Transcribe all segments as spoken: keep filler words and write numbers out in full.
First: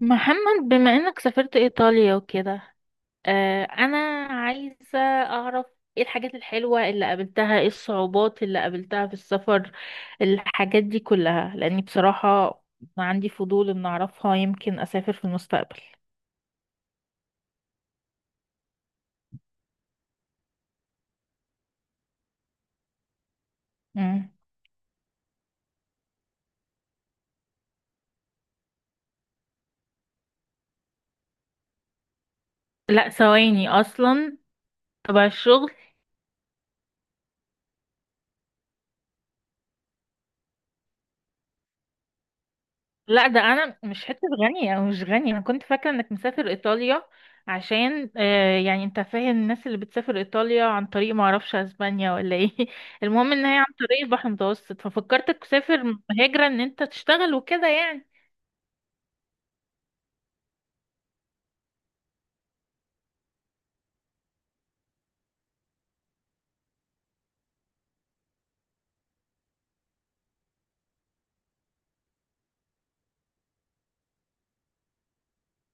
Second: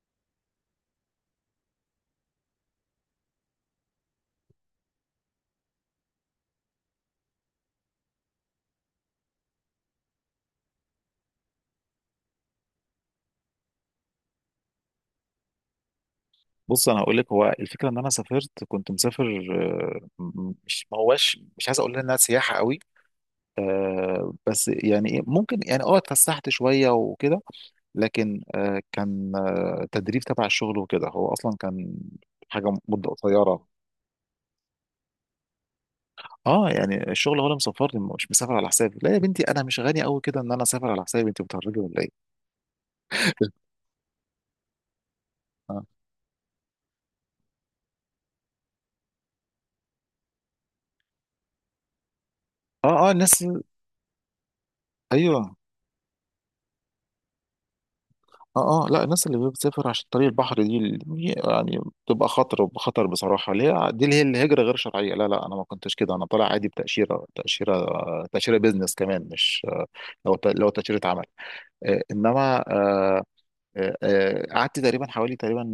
محمد، بما انك سافرت ايطاليا وكده، آه انا عايزة اعرف ايه الحاجات الحلوة اللي قابلتها، ايه الصعوبات اللي قابلتها في السفر، الحاجات دي كلها، لاني بصراحة عندي فضول ان اعرفها، يمكن اسافر في المستقبل. بص، انا هقول لك. هو الفكره ان انا سافرت، كنت مسافر. آه، م- مش، ما هواش، مش عايز اقول انها سياحه قوي. مم. آه، بس يعني إيه، ممكن يعني اه اتفسحت شويه وكده. لكن آه، كان آه، تدريب تبع الشغل وكده. هو اصلا كان حاجه لا، مده قصيره. ثواني اصلا، تبع الشغل. اه يعني الشغل هو اللي مسافرني، مش مسافر على حسابي. لا يا بنتي، انا مش غني قوي كده ان انا اسافر على حسابي. انت بتهرجي ولا ايه؟ لا، ده انا مش حته غني، او مش غني، انا كنت اه، فاكره انك مسافر ايطاليا. عشان آه يعني انت فاهم، الناس اللي بتسافر ايطاليا عن طريق، ما اعرفش اسبانيا ولا ايه، اه، آه، المهم الناس. ان هي عن طريق البحر المتوسط، ففكرتك ايوه. تسافر هجره ان انت تشتغل وكده يعني. اه، اه، لا، الناس اللي بتسافر عشان طريق البحر دي ال- يعني بتبقى خطر خطر بصراحه، اللي هي دي، اللي هي الهجره غير شرعيه. لا، لا، انا ما كنتش كده، انا طالع عادي بتاشيره، تاشيره تاشيره بيزنس كمان، مش. لو ت- لو تاشيره عمل. آه، انما آه، آه، آه، قعدت تقريبا، حوالي تقريبا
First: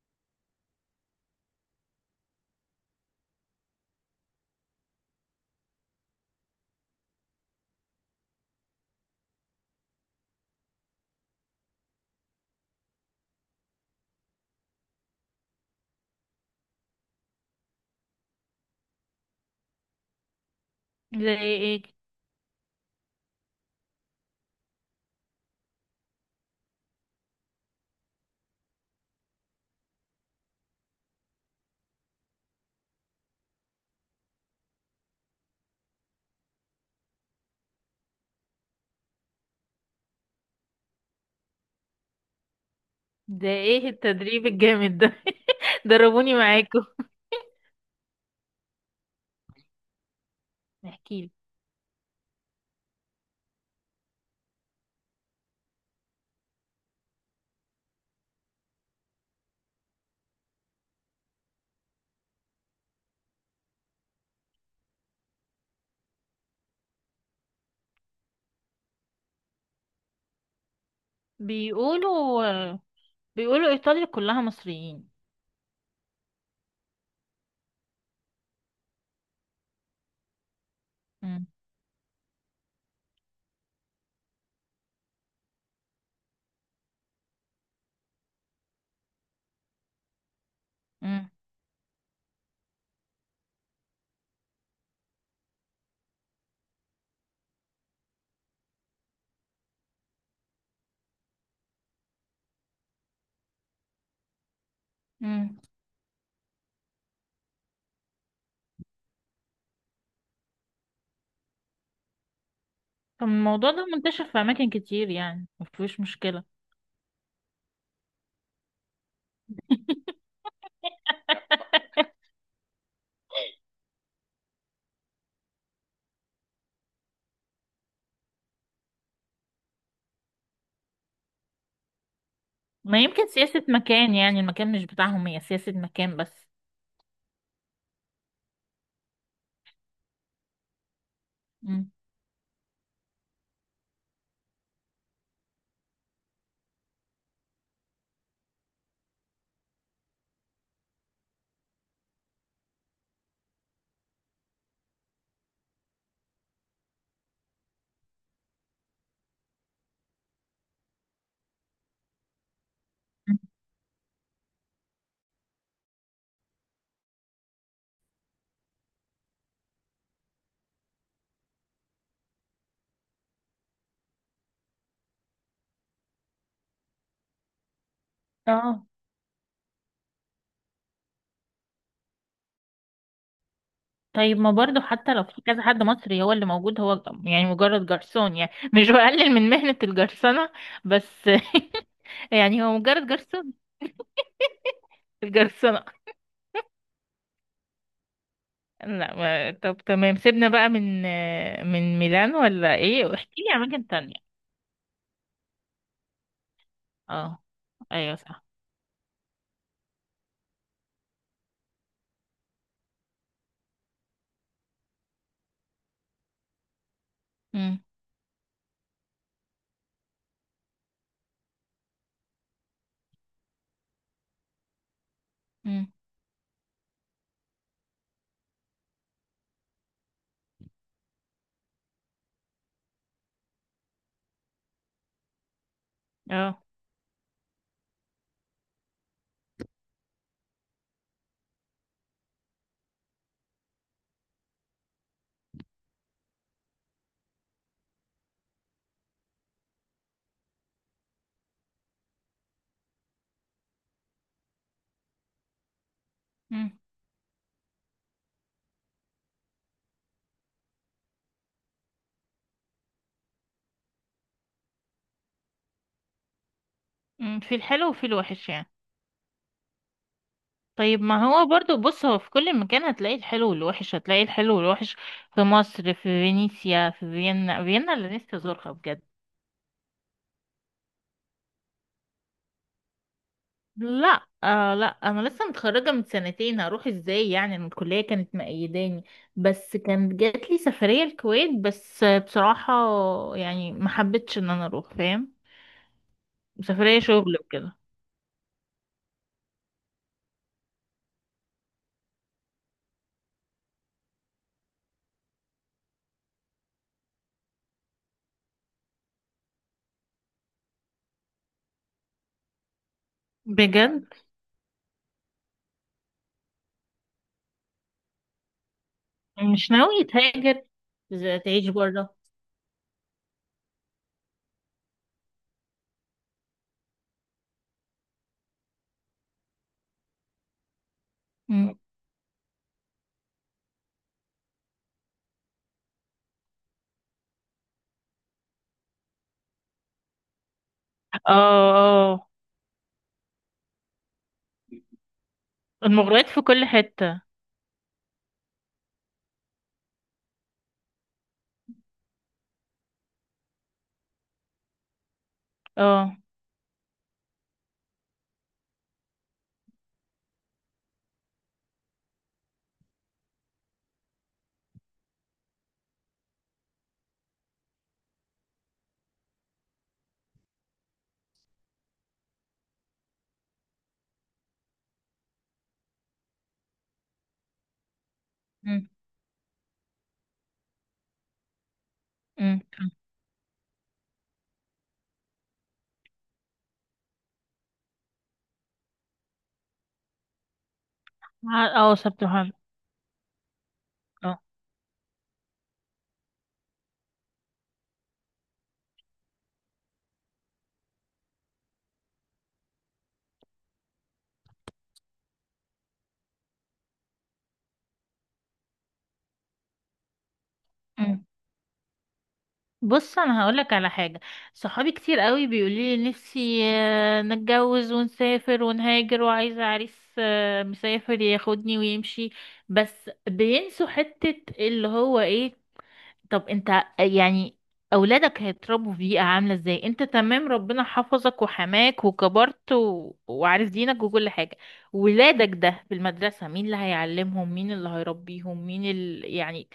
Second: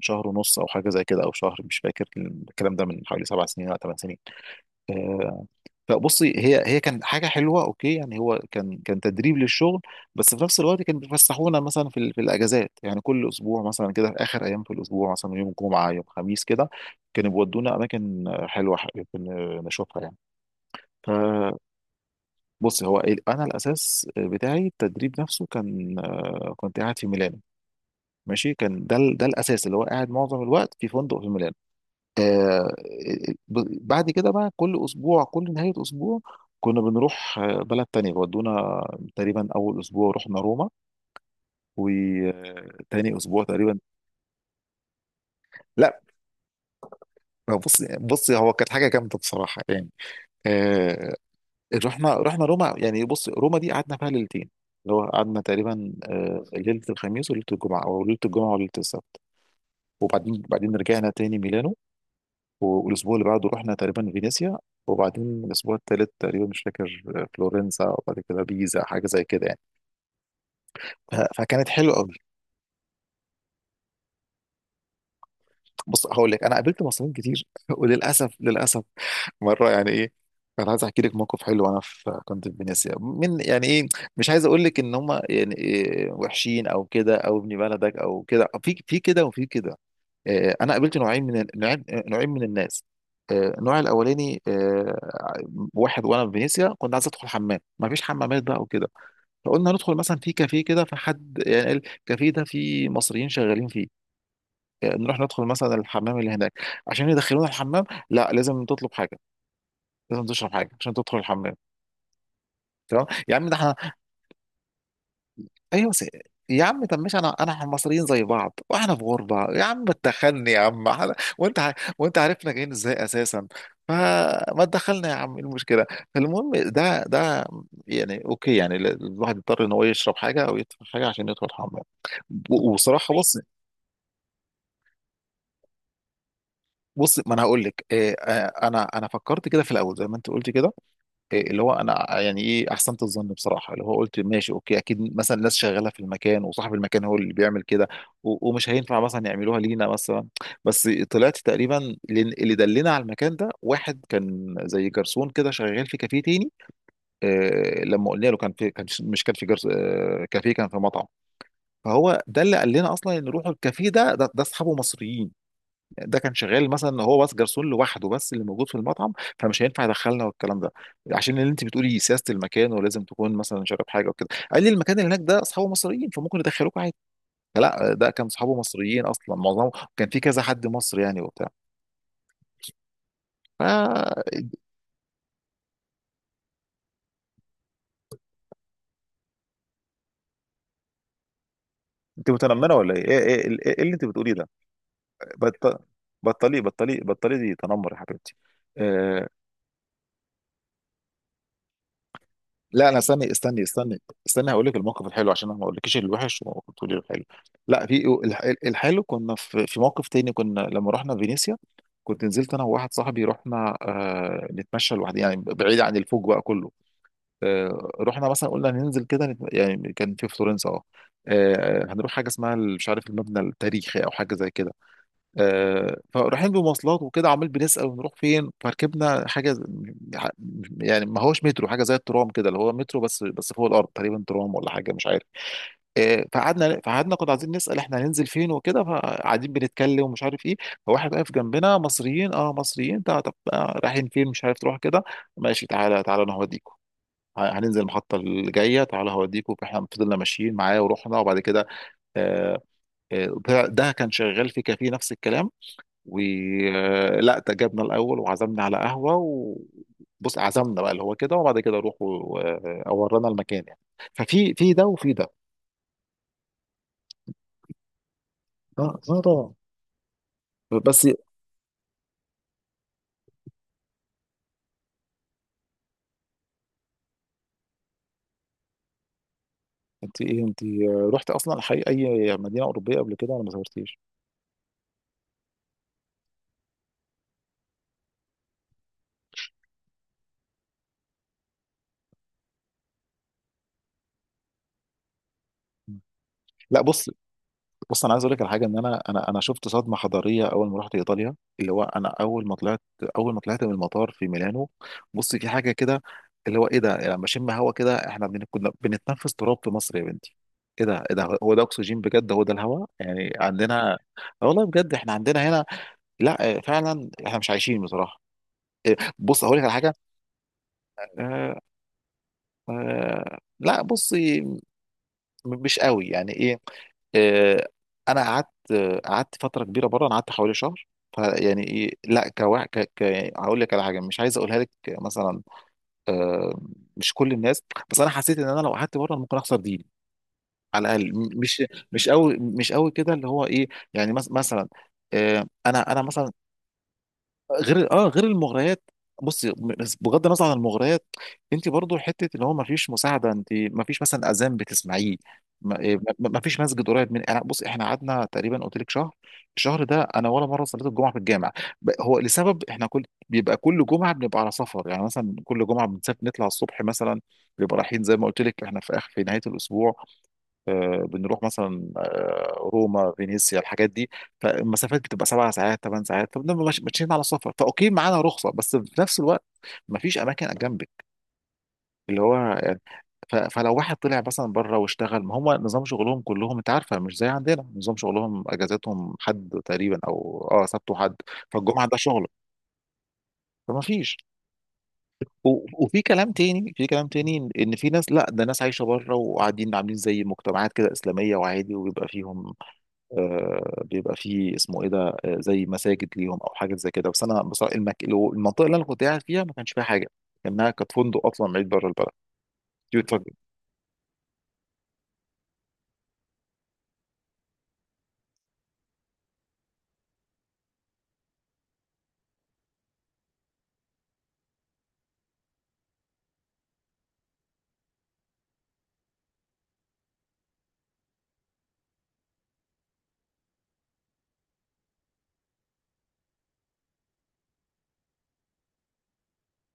شهر ونص او حاجه زي كده، او شهر، مش فاكر. الكلام ده من حوالي سبع سنين او ثمان سنين. آه، فبصي، هي هي كانت حاجه حلوه. اوكي يعني، هو كان كان تدريب للشغل. بس في نفس الوقت كانوا بيفسحونا مثلا في ال- في الاجازات. يعني كل اسبوع مثلا كده، في اخر ايام في الاسبوع، مثلا يوم جمعه، يوم خميس كده، كانوا بيودونا اماكن حلوه، ح- كنا نشوفها يعني. ده ايه؟ إيه؟ بص، هو ال- انا الاساس بتاعي التدريب نفسه، كان كنت قاعد في ميلانو. ماشي، كان ده ال- ده الاساس اللي هو قاعد معظم الوقت في فندق في ميلانو. آه، ب- بعد كده بقى كل اسبوع، كل نهايه اسبوع كنا بنروح آه، بلد تانية، بودونا. تقريبا اول اسبوع رحنا روما، وتاني اسبوع ده تقريبا. ايه التدريب الجامد ده؟ لا، دربوني معاكم. بص بص، هو كانت حاجه جامده بصراحه يعني. آه، احكيلي. رحنا رحنا روما. يعني بص، روما دي قعدنا فيها ليلتين، اللي هو قعدنا تقريبا آه، ليله الخميس وليله الجمعه، او ليله الجمعه وليله السبت، وبعدين بعدين رجعنا تاني ميلانو، والاسبوع اللي بعده رحنا تقريبا فينيسيا، وبعدين الاسبوع التالت تقريبا، مش فاكر، آه، فلورنسا، وبعد كده بيزا، حاجه زي كده يعني. ف- فكانت حلوه قوي. بيقولوا بيقولوا ايطاليا كلها مصريين. بص، هقول لك، انا قابلت مصريين كتير وللاسف، للاسف، مره يعني ايه. انا عايز احكي لك موقف مم. حلو وانا في كنت في فينيسيا، من يعني ايه. مش عايز اقول لك ان هم يعني إيه وحشين او كده، او ابن بلدك او كده، في في كده وفي كده. آه، انا قابلت نوعين مم. من ال- نوعين آه، نوعين من الناس. آه، النوع الاولاني، آه، واحد وانا في فينيسيا كنت عايز ادخل حمام، ما فيش حمامات بقى وكده. فقلنا ندخل مثلا في كافيه كده، فحد يعني قال الكافيه ده فيه مصريين شغالين فيه. آه، نروح ندخل مم. مثلا الحمام اللي هناك عشان يدخلونا الحمام. لا، لازم تطلب حاجه، لازم تشرب حاجه عشان تدخل الحمام. تمام طب يا عم، ده. الموضوع ده منتشر في اماكن كتير يعني، ايوه، مفيش س... مشكله. يا عم طب ماشي، انا انا احنا مصريين زي بعض، واحنا في غربه يا عم، اتدخلني يا عم، احنا- وانت ع- وانت عارفنا جايين ازاي اساسا. فما تدخلنا يا عم، ايه المشكله؟ فالمهم، ده ده يعني اوكي، يعني ال- الواحد يضطر ان هو يشرب حاجه او يدفع حاجه عشان يدخل الحمام. و- ما وصراحه يمكن بص. سياسة مكان يعني، المكان مش بتاعهم، هي سياسة مكان بس. بص، ما انا هقول لك إيه. آه، انا انا فكرت كده في الاول زي ما انت قلت كده، إيه اللي هو مم. انا يعني ايه، احسنت الظن بصراحه، اللي هو قلت ماشي، اوكي اكيد مثلا ناس شغاله في المكان وصاحب المكان هو اللي بيعمل كده، و- ومش هينفع مثلا يعملوها لينا مثلا. بس طلعت تقريبا، لأن اللي دلنا على المكان ده، واحد كان زي جرسون كده شغال في كافيه تاني. آه، لما قلنا له كان في، كان، مش كان في جرس، آه كافيه، كان في مطعم. فهو ده اللي قال لنا اصلا ان روحوا الكافيه ده، ده ده اصحابه مصريين. ده كان شغال مثلا هو بس جرسون لوحده، بس اللي موجود في المطعم، فمش هينفع يدخلنا والكلام ده. عشان اللي انت بتقولي سياسه المكان، ولازم تكون مثلا شارب حاجه وكده، قال لي المكان اللي هناك ده اصحابه مصريين فممكن يدخلوك عادي. لا، ده كان اصحابه اه. مصريين اصلا معظمهم، كان في كذا حد مصري يعني وبتاع. ف، طيب ما برضو، حتى لو في كذا حد مصري هو اللي موجود، هو يعني مجرد جرسون، يعني مش بقلل من مهنة الجرسنة، بس انت يعني هو متنمره ولا ايه، مجرد ايه جرسون. ايه, إيه اللي انت بتقوليه ده؟ بط... الجرسنة. بطلي بطلي بطلي، دي تنمر يا حبيبتي. لا، آه، ما... طب تمام، سيبنا بقى من من ميلان ولا لا، انا، ايه، استني واحكي لي استني عن اماكن استني تانية. استني، هقول لك الموقف الحلو عشان انا ما اقولكش الوحش وتقولي الحلو. اه، لا، في ايوه الح- صح. الحلو. كنا في في موقف تاني، كنا لما رحنا فينيسيا. كنت نزلت انا وواحد صاحبي، رحنا آه نتمشى لوحدنا، يعني بعيد عن الفوج بقى كله. امم. آه رحنا مثلا، قلنا ننزل كده نت- يعني. كان في فلورنسا، اه. آه، هنروح حاجه اسمها ال- مش عارف، المبنى التاريخي او حاجه زي كده. امم. آه، فرايحين بمواصلات وكده، عمال بنسأل ونروح فين، فركبنا حاجة ز- يعني، ما هوش مترو، حاجة زي الترام كده، اللي هو مترو بس بس فوق الأرض تقريبا، ترام ولا حاجة، مش عارف. آه، اه. فقعدنا فقعدنا كنا عايزين نسأل احنا هننزل فين وكده، فقاعدين بنتكلم ومش عارف ايه. فواحد واقف جنبنا، مصريين، اه مصريين. طب طب، آه، رايحين فين؟ مش عارف، تروح كده، ماشي، تعالى تعالى، انا هوديكوا. ه- هننزل المحطة اللي جاية، تعالى هوديكوا. فاحنا فضلنا ماشيين معاه ورحنا، وبعد كده آه، آه، ده ده كان شغال في كافيه، نفس الكلام. امم. ولا جبنا الاول وعزمنا على قهوه و... بص، عزمنا بقى اللي هو كده، وبعد كده روحوا آه، ورانا المكان يعني. ففي في ده وفي ده. أمم. في الحلو وفي الوحش يعني. اه، اه، طبعا. طيب، بس ما هو برضو، بص، هو في كل مكان هتلاقي الحلو والوحش، هتلاقي الحلو والوحش. في مصر، في فينيسيا، في فيينا. فيينا اللي نفسي ازورها بجد. انت، ايه، انت رحت اصلا حي اي مدينه اوروبيه قبل كده، ولا ما زورتيش؟ لا، آه لا، انا لسه متخرجه من سنتين، هروح ازاي يعني؟ أنا الكليه كانت مقيداني، بس كانت جات لي سفريه الكويت، بس بصراحه يعني ما حبيتش ان انا اروح، فاهم؟ لا، سفريه بص، شغل وكده. بص انا عايز اقول لك على حاجه، ان انا انا انا شفت صدمه حضاريه اول ما رحت ايطاليا. اللي هو انا، اول ما طلعت اول ما طلعت من المطار في ميلانو. بص، في حاجه كده، اللي هو ايه ده، يعني لما اشم هوا كده، احنا بن- كنا بنتنفس تراب في مصر يا بنتي. ايه ده، ايه ده، هو ده اكسجين بجد، هو ده الهوا يعني عندنا. بجد آه والله بجد، احنا عندنا هنا، لا. آه، فعلا احنا مش عايشين بصراحه. آه، بص هقول لك مش على حاجه. ناوي تهاجر، ز- آه، تعيش بره؟ آه، لا، بص، مش قوي يعني ايه. آه، انا قعدت، قعدت فتره كبيره بره، انا قعدت حوالي شهر. فيعني ايه، لا، كواحد ك... ك... هقول لك على حاجه مش عايز اقولها لك مثلا. آه، مش كل الناس، بس انا حسيت ان انا لو قعدت بره ممكن اخسر ديني، على الاقل. م- اه، مش مش اه. قوي، مش قوي كده، اللي هو ايه، يعني مس... مثلا، آه، انا انا المغريات مثلا، في كل حته. غير اه غير المغريات. بصي، بغض النظر عن المغريات، انت برضو حته اللي هو ما فيش مساعده، انت ما فيش مثلا اذان بتسمعيه. ما إيه، اه. ما- ما فيش مسجد قريب من، يعني بص، احنا قعدنا تقريبا قلت لك شهر. الشهر ده، انا ولا مره صليت الجمعه في الجامع. ب- هو لسبب، احنا كل، بيبقى كل جمعه بنبقى على سفر، يعني مثلا كل جمعه بنسافر نطلع الصبح مثلا، بيبقى رايحين زي ما قلت لك، احنا في اخر في نهايه الاسبوع. آه، بنروح مثلا آه، روما، فينيسيا، الحاجات دي. فالمسافات بتبقى سبع ساعات، ثمان ساعات، فبنبقى ماش- ماشيين على سفر. فاوكي، معانا رخصه، بس في نفس الوقت، مفيش اماكن جنبك، اللي هو امم. يعني. ف- فلو واحد طلع مثلا بره واشتغل، ما هم نظام شغلهم كلهم انت عارفه مش زي عندنا، نظام شغلهم اجازتهم حد تقريبا او اه سبت وحد، فالجمعه اه، ده سبت شغل، وحد. فما فيش. اه. و- وفي كلام تاني، في كلام تاني ان إن في ناس، لا، ده ناس عايشه بره وقاعدين عاملين زي مجتمعات كده اسلاميه، وعادي، وبيبقى فيهم آه، بيبقى فيه، اسمه ايه ده، آه، زي مساجد ليهم او حاجات زي كده. بس انا بصراحه، المك... لو- المنطقه اللي انا كنت قاعد فيها ما كانش فيها حاجه، لانها كانت أمم. فندق اصلا بعيد بره البلد. بص يتفق- انا هقولك على حاجه. صحابي كتير قوي بيقولوا لي نفسي آه، نتجوز ونسافر ونهاجر، وعايزه عريس آه، مسافر ياخدني ويمشي. بس بينسوا حته اللي هو ايه. طب انت، يعني اولادك هيتربوا في بيئه عامله ازاي؟ انت تمام، ربنا حفظك وحماك وكبرت و... وعارف دينك وكل حاجه. ولادك ده في المدرسة، مين اللي هيعلمهم، مين اللي هيربيهم، مين ال... يعني،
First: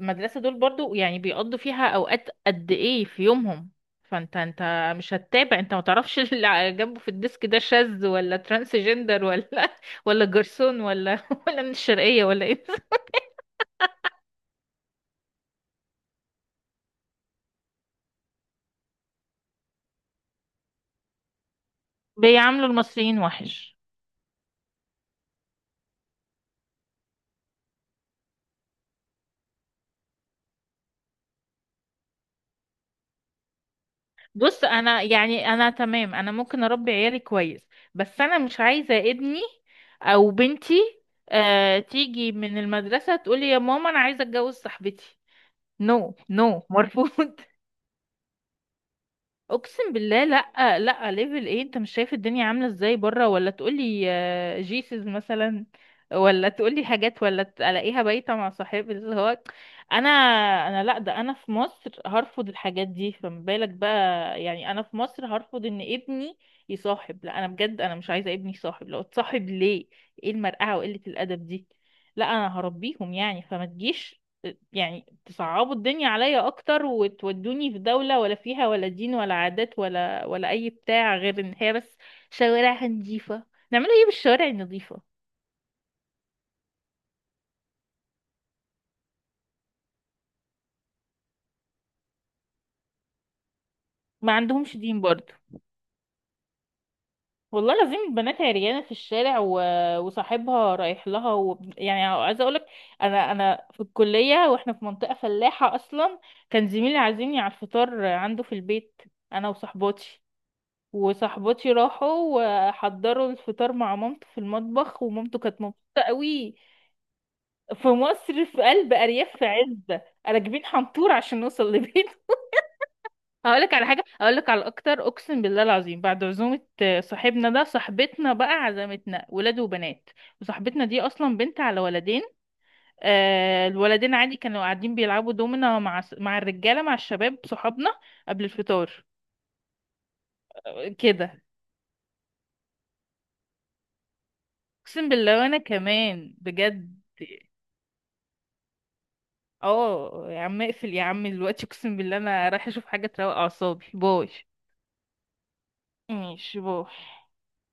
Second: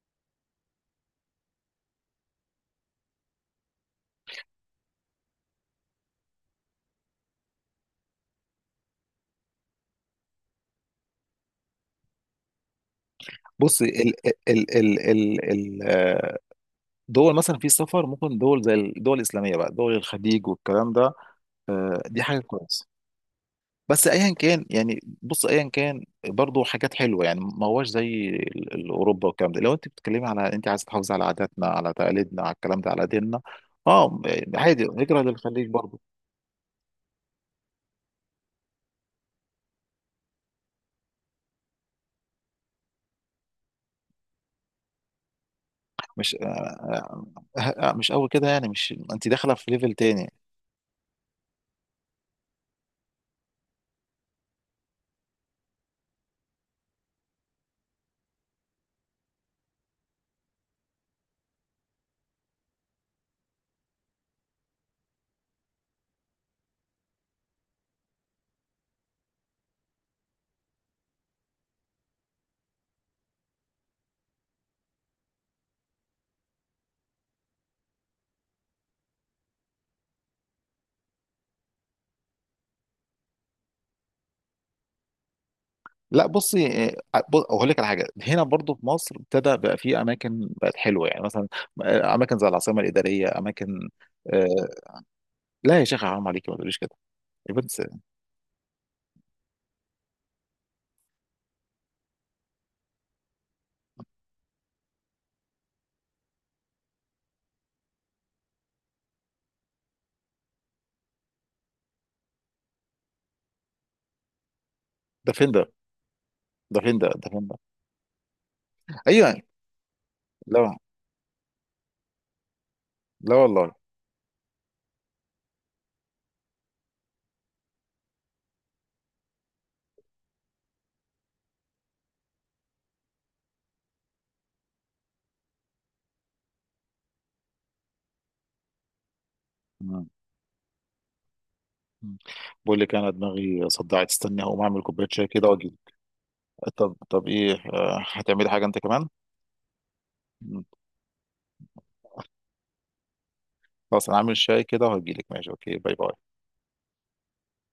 المدرسة دول برضو يعني، بيقضوا فيها اوقات قد ايه في يومهم؟ فانت انت مش هتتابع، انت ما تعرفش اللي على جنبه في الديسك ده شاذ، ولا ترانسجندر، ولا ولا جرسون، ولا ولا من الشرقية ولا ايه. بص، ال ال ال ال ال- آه، دول مثلا في السفر، ممكن دول زي الدول الاسلاميه بقى، دول الخليج والكلام ده. آه، دي حاجه بيعاملوا كويسه. المصريين وحش. بس ايا كان، يعني بص، ايا كان، برضو حاجات حلوه، يعني ما هوش زي ال- ال- اوروبا والكلام ده، لو انت بتتكلمي على انت عايز تحافظي على عاداتنا، على تقاليدنا، على الكلام ده، على ديننا. اه، بص عادي، انا هجره يعني للخليج انا برضو. تمام، انا ممكن اربي عيالي كويس. بس انا مش عايزة ابني او بنتي آه تيجي من المدرسة تقولي يا ماما انا عايزة اتجوز صاحبتي. نو، مش، آه، نو، آه، مرفوض. آه، آه، مش قوي كده يعني، مش، انت داخله في ليفل اقسم بالله، تاني. لا، لا، ليفل ايه؟ انت مش شايف الدنيا عامله ازاي بره، ولا تقولي آه، جيسز مثلا، ولا تقولي حاجات ولا تلاقيها بايته مع صاحب اللي هو، انا انا لا، ده انا في مصر هرفض الحاجات دي، فما بالك بقى. يعني انا في مصر هرفض ان ابني يصاحب، لا، انا بجد انا مش عايزه ابني يصاحب، لو اتصاحب ليه، ايه المرقعه وقله الادب دي؟ لا، انا هربيهم يعني، فما تجيش يعني تصعبوا الدنيا عليا اكتر، وتودوني في دولة ولا فيها ولا دين ولا عادات، ولا ولا اي بتاع، غير ان هي بس شوارعها نظيفة. نعملوا ايه بالشوارع النظيفة؟ لا، بصي، آه، بص- اقول لك على حاجه، هنا برضو في مصر ابتدى بقى في اماكن بقت حلوه، يعني مثلا آه، اماكن زي العاصمه الاداريه، اماكن. ما آه، عندهمش دين برضو. لا يا شيخ، حرام عليكي، ما تقوليش كده يا بنت. والله لازم البنات عريانة في الشارع و... وصاحبها رايح لها، و... يعني عايزة اقولك، انا انا في الكلية، واحنا في منطقة فلاحة اصلا، كان زميلي عازمني على الفطار عنده في البيت، انا وصاحباتي، وصاحبتي راحوا وحضروا الفطار مع مامته في المطبخ، ده ومامته فين كانت ده، مبسوطة قوي. ده فين ده، ده فين ده؟ في مصر، في قلب أرياف، ايوه. في عزة، راكبين لا، حنطور عشان نوصل لبيته. لا، والله. هقولك على حاجة، هقولك على أكتر. أقسم بالله العظيم، بعد عزومة آه، صاحبنا ده، صاحبتنا بقى عزمتنا، ولاد وبنات، وصاحبتنا دي أصلا بنت على ولدين. آه، الولدين عادي كانوا قاعدين بيلعبوا دومنا مع س- مع الرجالة، مع الشباب صحابنا، قبل الفطار. مم. آه، كده. مم. بقول لك انا دماغي صدعت، استني هقوم اعمل كوبايه أقسم شاي بالله، كده وأنا واجي. كمان طب بجد. طب، ايه، آه، هتعملي حاجه انت كمان؟ اه يا عم، مم. اقفل يا عم دلوقتي، اقسم بالله انا رايحه اشوف حاجه تروق اعصابي. خلاص، انا باي. عامل شاي كده وهجيلك، ماشي، اوكي، باي باي. ماشي، باي.